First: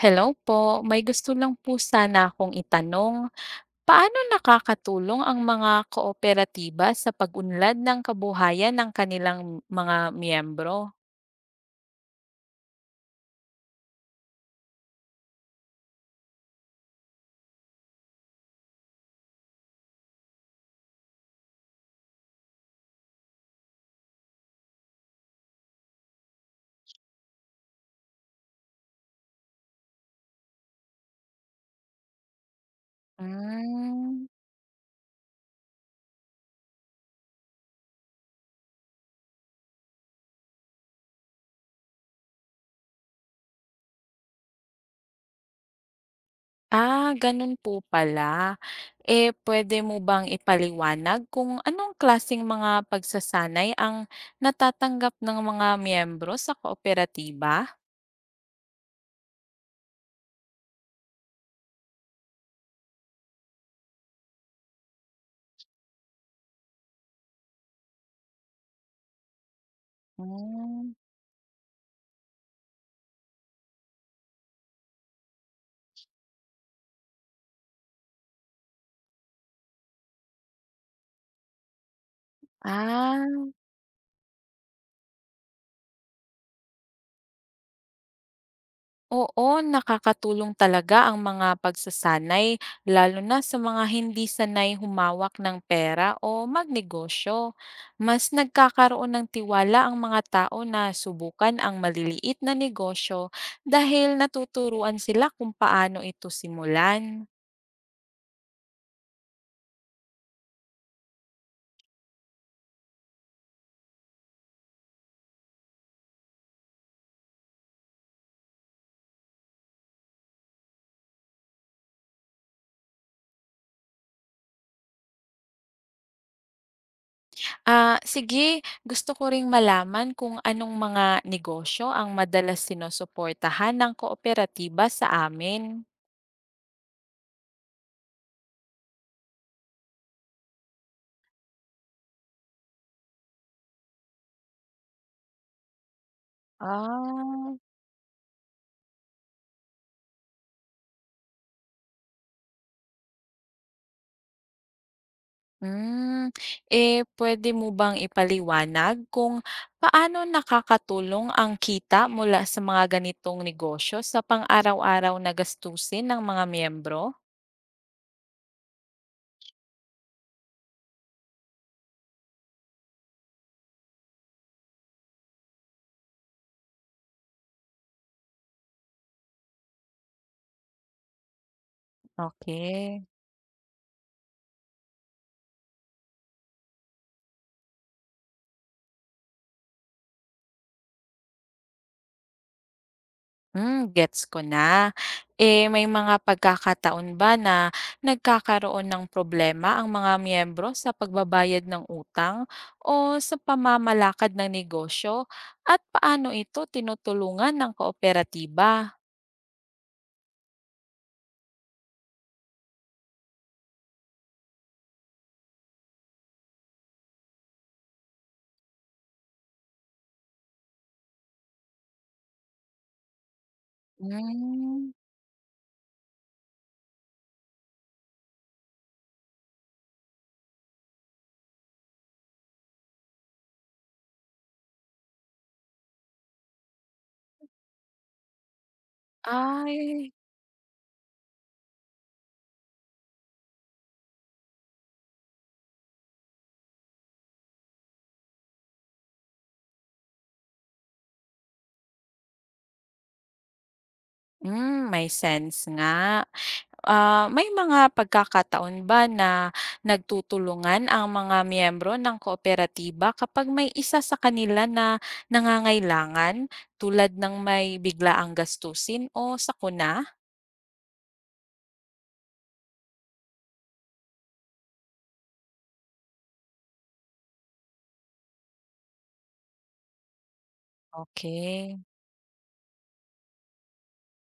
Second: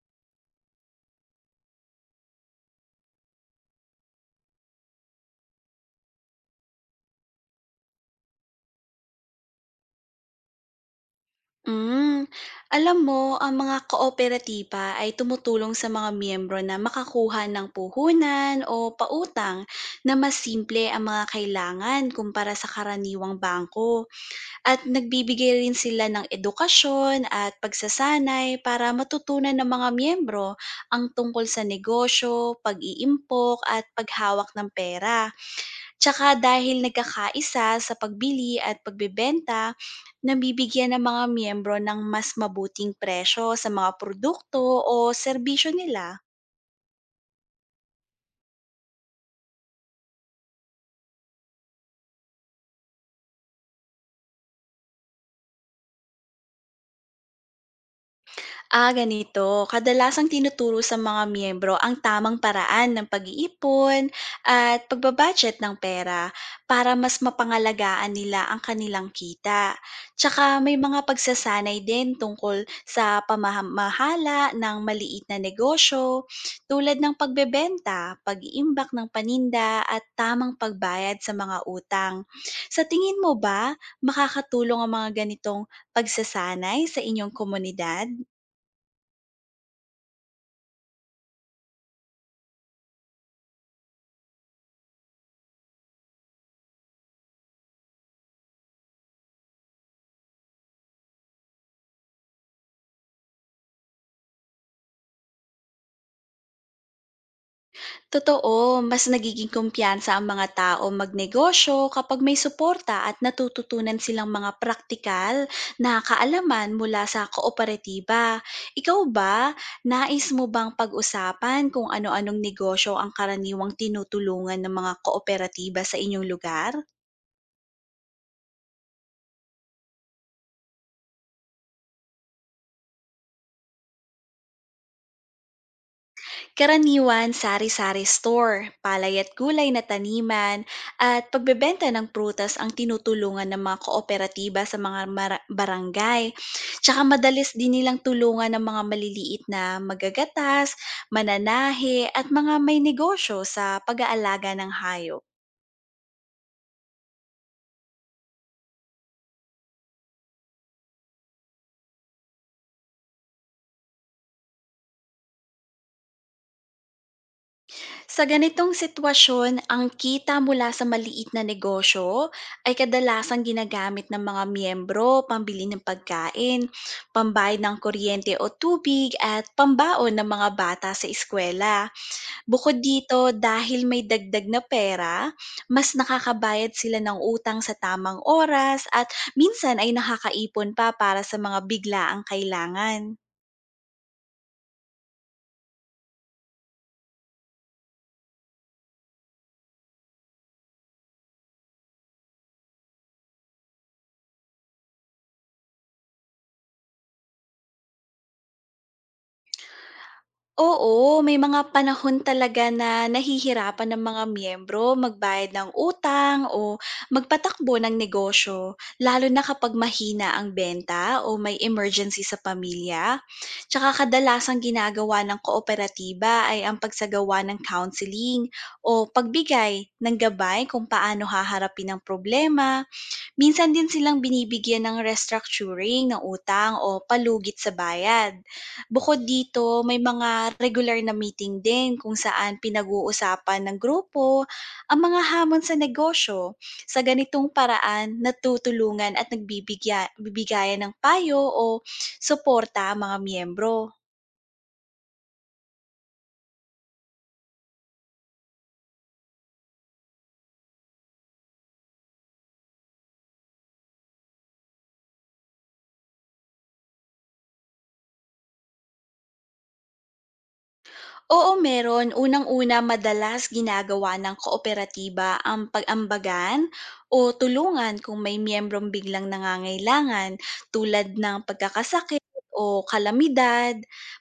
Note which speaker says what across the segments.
Speaker 1: Hello po, may gusto lang po sana akong itanong. Paano nakakatulong ang mga kooperatiba sa pag-unlad ng kabuhayan ng kanilang mga miyembro?
Speaker 2: Hmm. Alam mo, ang mga kooperatiba ay tumutulong sa mga miyembro na makakuha ng puhunan o pautang na mas simple ang mga kailangan kumpara sa karaniwang bangko. At nagbibigay rin sila ng edukasyon at pagsasanay para matutunan ng mga miyembro ang tungkol sa negosyo, pag-iimpok at
Speaker 1: Hmm.
Speaker 2: paghawak ng pera. Tsaka dahil nagkakaisa sa pagbili at pagbebenta, nabibigyan ng mga miyembro ng mas mabuting presyo sa mga produkto o serbisyo nila.
Speaker 1: Ah, ganun po pala. Eh, pwede mo bang ipaliwanag kung anong klaseng mga pagsasanay ang natatanggap ng mga miyembro sa kooperatiba?
Speaker 2: Ah, ganito. Kadalasang tinuturo sa mga miyembro ang tamang paraan ng pag-iipon at pagbabudget ng pera para mas mapangalagaan nila ang kanilang kita. Tsaka may
Speaker 1: Hmm.
Speaker 2: mga pagsasanay din tungkol sa pamamahala ng maliit na negosyo tulad ng pagbebenta, pag-iimbak ng paninda at tamang pagbayad sa mga utang. Sa tingin
Speaker 1: Ah,
Speaker 2: mo ba makakatulong ang mga ganitong pagsasanay sa inyong komunidad?
Speaker 1: Oo, nakakatulong talaga ang mga pagsasanay, lalo na sa mga hindi sanay humawak ng pera o magnegosyo. Mas nagkakaroon ng tiwala ang mga tao na subukan ang maliliit na negosyo dahil natuturuan sila kung paano ito simulan.
Speaker 2: Totoo, mas nagiging kumpiyansa ang mga tao magnegosyo kapag may suporta at natututunan silang mga praktikal na kaalaman mula sa kooperatiba. Ikaw ba, nais mo bang pag-usapan kung ano-anong negosyo ang karaniwang tinutulungan ng mga kooperatiba sa inyong lugar?
Speaker 1: Ah, sige, gusto ko ring malaman kung anong mga negosyo ang madalas sinusuportahan ng kooperatiba sa amin.
Speaker 2: Karaniwan sari-sari store, palay at gulay na taniman, at pagbebenta ng prutas ang tinutulungan ng mga kooperatiba sa mga barangay. Tsaka madalas
Speaker 1: Ah,
Speaker 2: din nilang tulungan ng mga maliliit na magagatas, mananahe at mga may negosyo sa pag-aalaga ng hayop.
Speaker 1: Hmm, eh, puwede mo bang ipaliwanag kung paano nakakatulong ang kita mula sa mga ganitong negosyo sa pang-araw-araw na gastusin ng mga miyembro?
Speaker 2: Sa ganitong sitwasyon, ang kita mula sa maliit na negosyo ay kadalasang ginagamit ng mga miyembro pambili ng pagkain, pambayad ng kuryente o tubig at pambaon ng mga bata sa eskwela. Bukod
Speaker 1: Okay.
Speaker 2: dito, dahil may dagdag na pera, mas nakakabayad sila ng utang sa tamang oras at minsan ay nakakaipon pa para sa mga biglaang kailangan.
Speaker 1: Hmm, gets ko na. Eh, may mga pagkakataon ba na nagkakaroon ng problema ang mga miyembro sa pagbabayad ng utang o sa pamamalakad ng negosyo at paano ito tinutulungan ng kooperatiba?
Speaker 2: Oo, may mga panahon talaga na nahihirapan ng mga miyembro magbayad ng utang o magpatakbo ng negosyo, lalo na kapag mahina ang benta o may emergency sa pamilya. Tsaka kadalasang
Speaker 1: Hmm.
Speaker 2: ginagawa ng kooperatiba ay ang pagsagawa ng counseling o pagbigay ng gabay kung paano haharapin ang problema. Minsan din silang binibigyan ng restructuring ng utang o palugit sa bayad. Bukod dito, may
Speaker 1: Ay,
Speaker 2: mga regular na meeting din kung saan pinag-uusapan ng grupo ang mga hamon sa negosyo. Sa ganitong paraan, natutulungan at bibigayan ng payo o suporta ang mga miyembro.
Speaker 1: May sense nga. Ah, may mga pagkakataon ba na nagtutulungan ang mga miyembro ng kooperatiba kapag may isa sa kanila na nangangailangan tulad ng may biglaang gastusin o sakuna?
Speaker 2: Oo, meron. Unang-una, madalas ginagawa ng kooperatiba ang pag-ambagan o tulungan kung may miyembrong biglang nangangailangan tulad ng
Speaker 1: Okay?
Speaker 2: pagkakasakit o kalamidad.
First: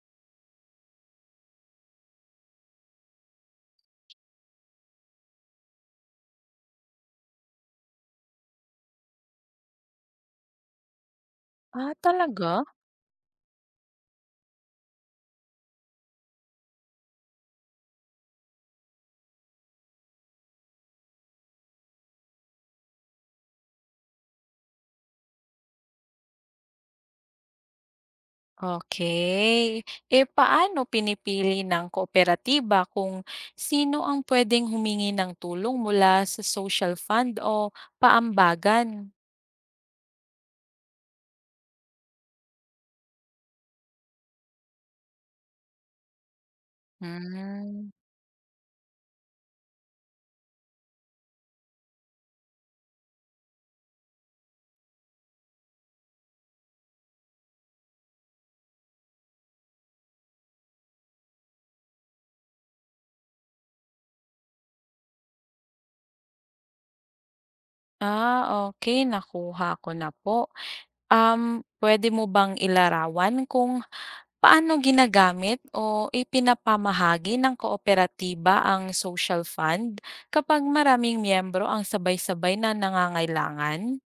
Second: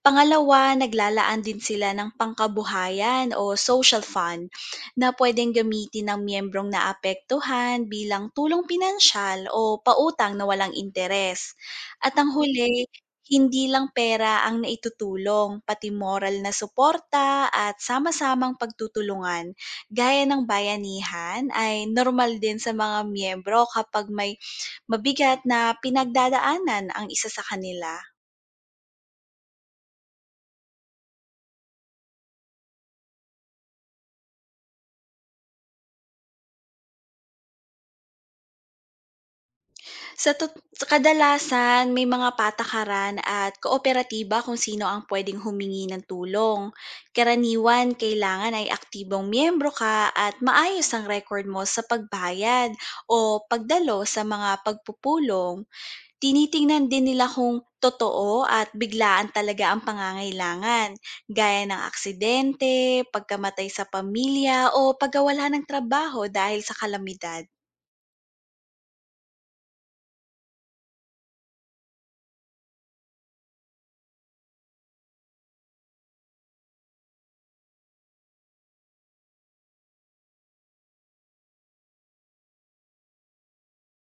Speaker 2: Pangalawa, naglalaan din sila ng pangkabuhayan o social fund na pwedeng gamitin ng miyembrong naapektuhan bilang tulong pinansyal o pautang na walang interes.
Speaker 1: Ah,
Speaker 2: At ang
Speaker 1: talaga?
Speaker 2: huli, hindi lang pera ang naitutulong, pati moral na suporta at sama-samang pagtutulungan. Gaya ng bayanihan ay normal din sa mga miyembro kapag may mabigat na pinagdadaanan ang isa sa kanila.
Speaker 1: Okay. Eh, paano pinipili ng kooperatiba kung sino ang pwedeng humingi ng tulong mula sa social fund o paambagan?
Speaker 2: Sa kadalasan may mga patakaran at kooperatiba kung sino ang puwedeng humingi ng tulong. Karaniwan,
Speaker 1: Hmm.
Speaker 2: kailangan ay aktibong miyembro ka at maayos ang record mo sa pagbayad o pagdalo sa mga pagpupulong. Tinitingnan din nila kung totoo at biglaan talaga ang pangangailangan, gaya ng aksidente, pagkamatay sa pamilya o pagkawala ng trabaho dahil sa kalamidad.
Speaker 1: Ah, okay. Nakuha ko na po. Pwede mo bang ilarawan kung paano ginagamit o ipinapamahagi ng kooperatiba ang social fund kapag maraming miyembro ang sabay-sabay na nangangailangan?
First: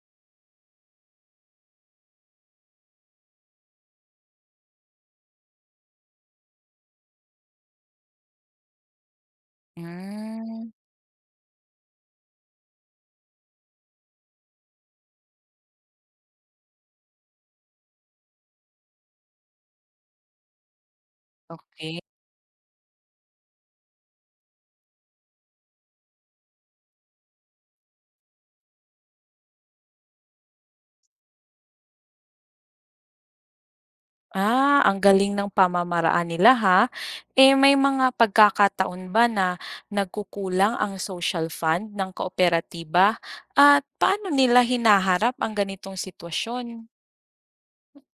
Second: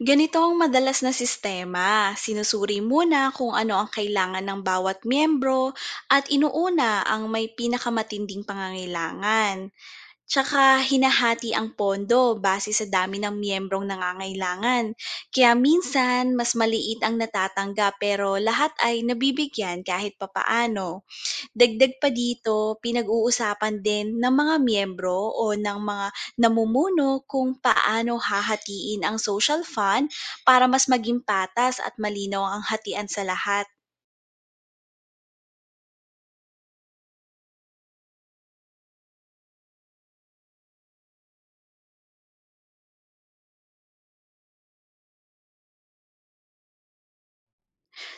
Speaker 2: Ganito ang madalas na sistema. Sinusuri muna kung ano ang kailangan ng bawat miyembro at inuuna ang may pinakamatinding pangangailangan.
Speaker 1: Hmm,
Speaker 2: Tsaka hinahati ang pondo base sa dami ng miyembrong nangangailangan. Kaya minsan, mas maliit ang natatanggap pero lahat ay nabibigyan kahit papaano.
Speaker 1: Okay.
Speaker 2: Dagdag pa dito, pinag-uusapan din ng mga miyembro o ng mga namumuno kung paano hahatiin ang social fund para mas maging patas at malinaw ang hatian sa lahat.
Speaker 1: Ah, ang galing ng pamamaraan nila ha. Eh may mga pagkakataon ba na nagkukulang ang social fund ng kooperatiba at paano nila hinaharap ang ganitong sitwasyon?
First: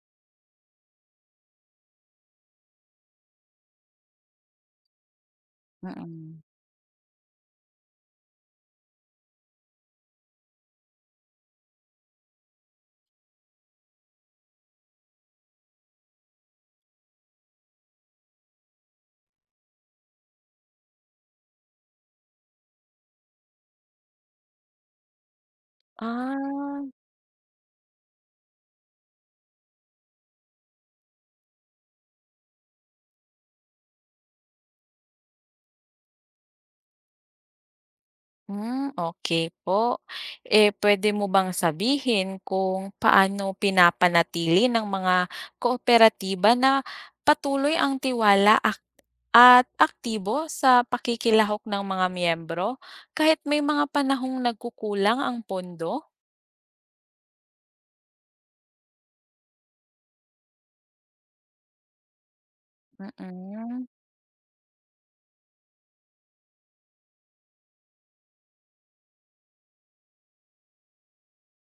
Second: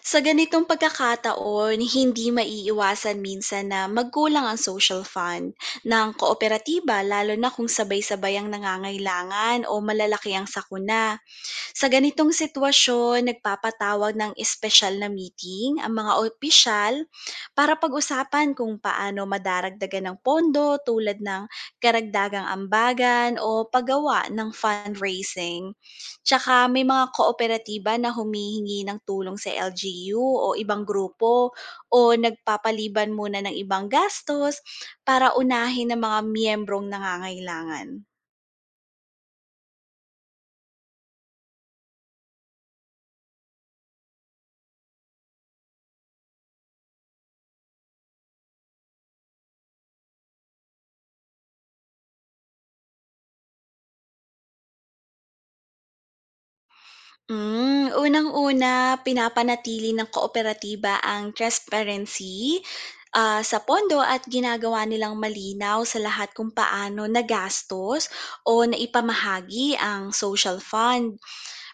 Speaker 2: Sa ganitong pagkakataon, hindi maiiwasan minsan na magkulang ang social fund ng
Speaker 1: Mm.
Speaker 2: kooperatiba lalo na kung sabay-sabay ang nangangailangan o malalaki ang sakuna. Sa ganitong sitwasyon, nagpapatawag ng espesyal na meeting ang mga opisyal para pag-usapan kung paano madaragdagan ng pondo tulad ng karagdagang ambagan o paggawa ng fundraising. Tsaka may
Speaker 1: Ah.
Speaker 2: mga kooperatiba na humihingi ng tulong sa LGU o ibang grupo o nagpapaliban muna ng ibang gastos para unahin ng mga miyembrong nangangailangan.
Speaker 1: Hmm, okay po. Eh, pwede mo bang sabihin kung paano pinapanatili ng mga kooperatiba na patuloy ang tiwala at aktibo sa pakikilahok ng mga miyembro kahit may mga panahong nagkukulang ang pondo?
Speaker 2: Unang-una, pinapanatili ng kooperatiba ang transparency sa
Speaker 1: Mm.
Speaker 2: pondo at ginagawa nilang malinaw sa lahat kung paano nagastos o naipamahagi ang social fund.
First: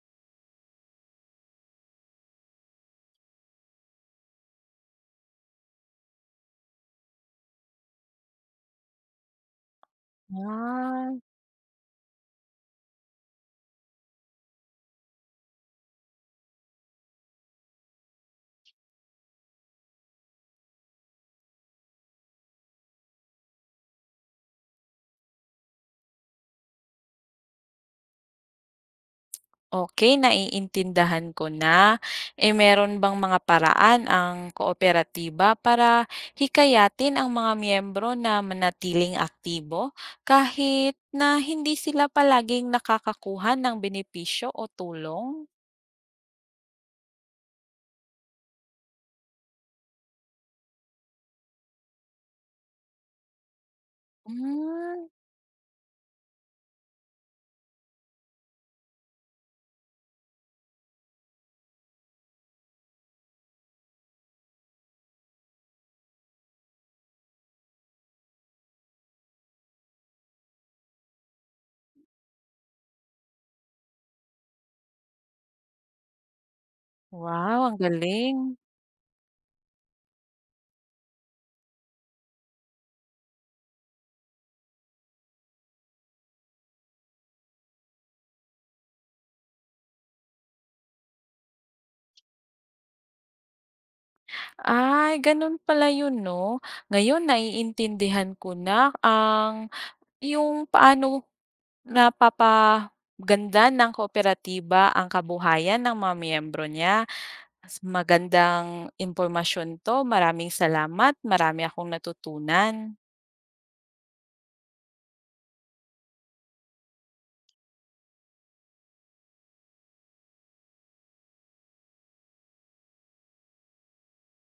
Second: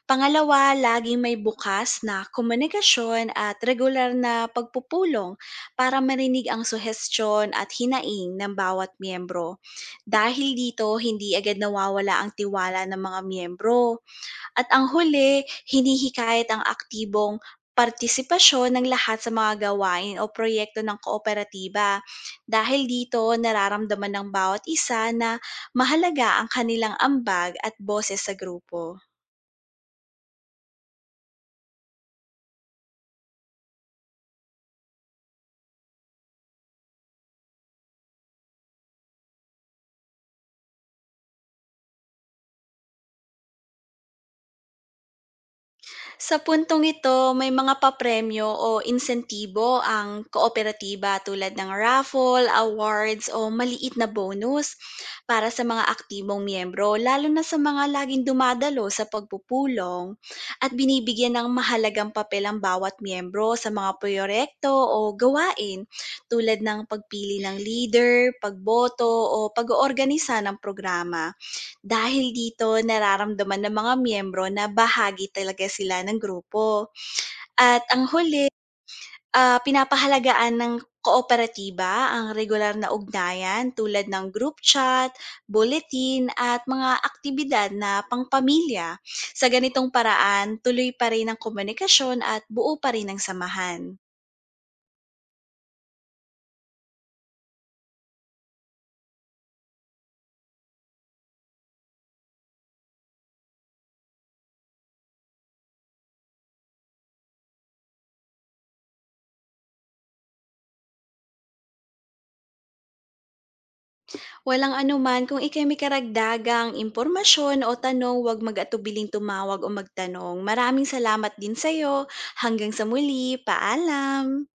Speaker 2: Pangalawa, laging may bukas na komunikasyon at regular na pagpupulong para marinig ang suhestyon at hinaing ng bawat miyembro. Dahil dito,
Speaker 1: Ah.
Speaker 2: hindi agad nawawala ang tiwala ng mga miyembro. At ang huli, hinihikayat ang aktibong partisipasyon ng lahat sa mga gawain o proyekto ng kooperatiba. Dahil dito, nararamdaman ng bawat isa na mahalaga ang kanilang ambag at boses sa grupo.
Speaker 1: Okey, naiintindihan ko na. Eh, meron bang mga paraan ang kooperatiba para hikayatin ang mga miyembro na manatiling aktibo kahit na hindi sila palaging nakakakuha ng benepisyo o tulong?
Speaker 2: Sa puntong ito, may mga papremyo o insentibo ang kooperatiba tulad ng raffle, awards o maliit na bonus
Speaker 1: Hmm,
Speaker 2: para sa mga aktibong miyembro, lalo na sa mga laging dumadalo sa pagpupulong at binibigyan ng mahalagang papel ang bawat miyembro sa mga proyekto o gawain tulad ng pagpili ng leader, pagboto o pag-oorganisa ng programa. Dahil dito, nararamdaman ng mga miyembro na bahagi talaga sila ng grupo.
Speaker 1: wow, ang
Speaker 2: At ang
Speaker 1: galing.
Speaker 2: huli, pinapahalagaan ng kooperatiba ang regular na ugnayan tulad ng group chat, bulletin at mga aktibidad na pangpamilya. Sa ganitong paraan, tuloy pa rin ang komunikasyon at buo pa rin ang samahan.
Speaker 1: Ay, gano'n pala 'yun 'no. Ngayon naiintindihan ko na ang yung paano. Napapaganda ng kooperatiba ang kabuhayan ng mga miyembro niya. Mas magandang impormasyon 'to. Maraming salamat. Marami akong natutunan.
Speaker 2: Walang anuman, kung ika'y may karagdagang impormasyon o tanong, huwag mag-atubiling tumawag o magtanong. Maraming salamat din sa'yo. Hanggang sa muli, paalam!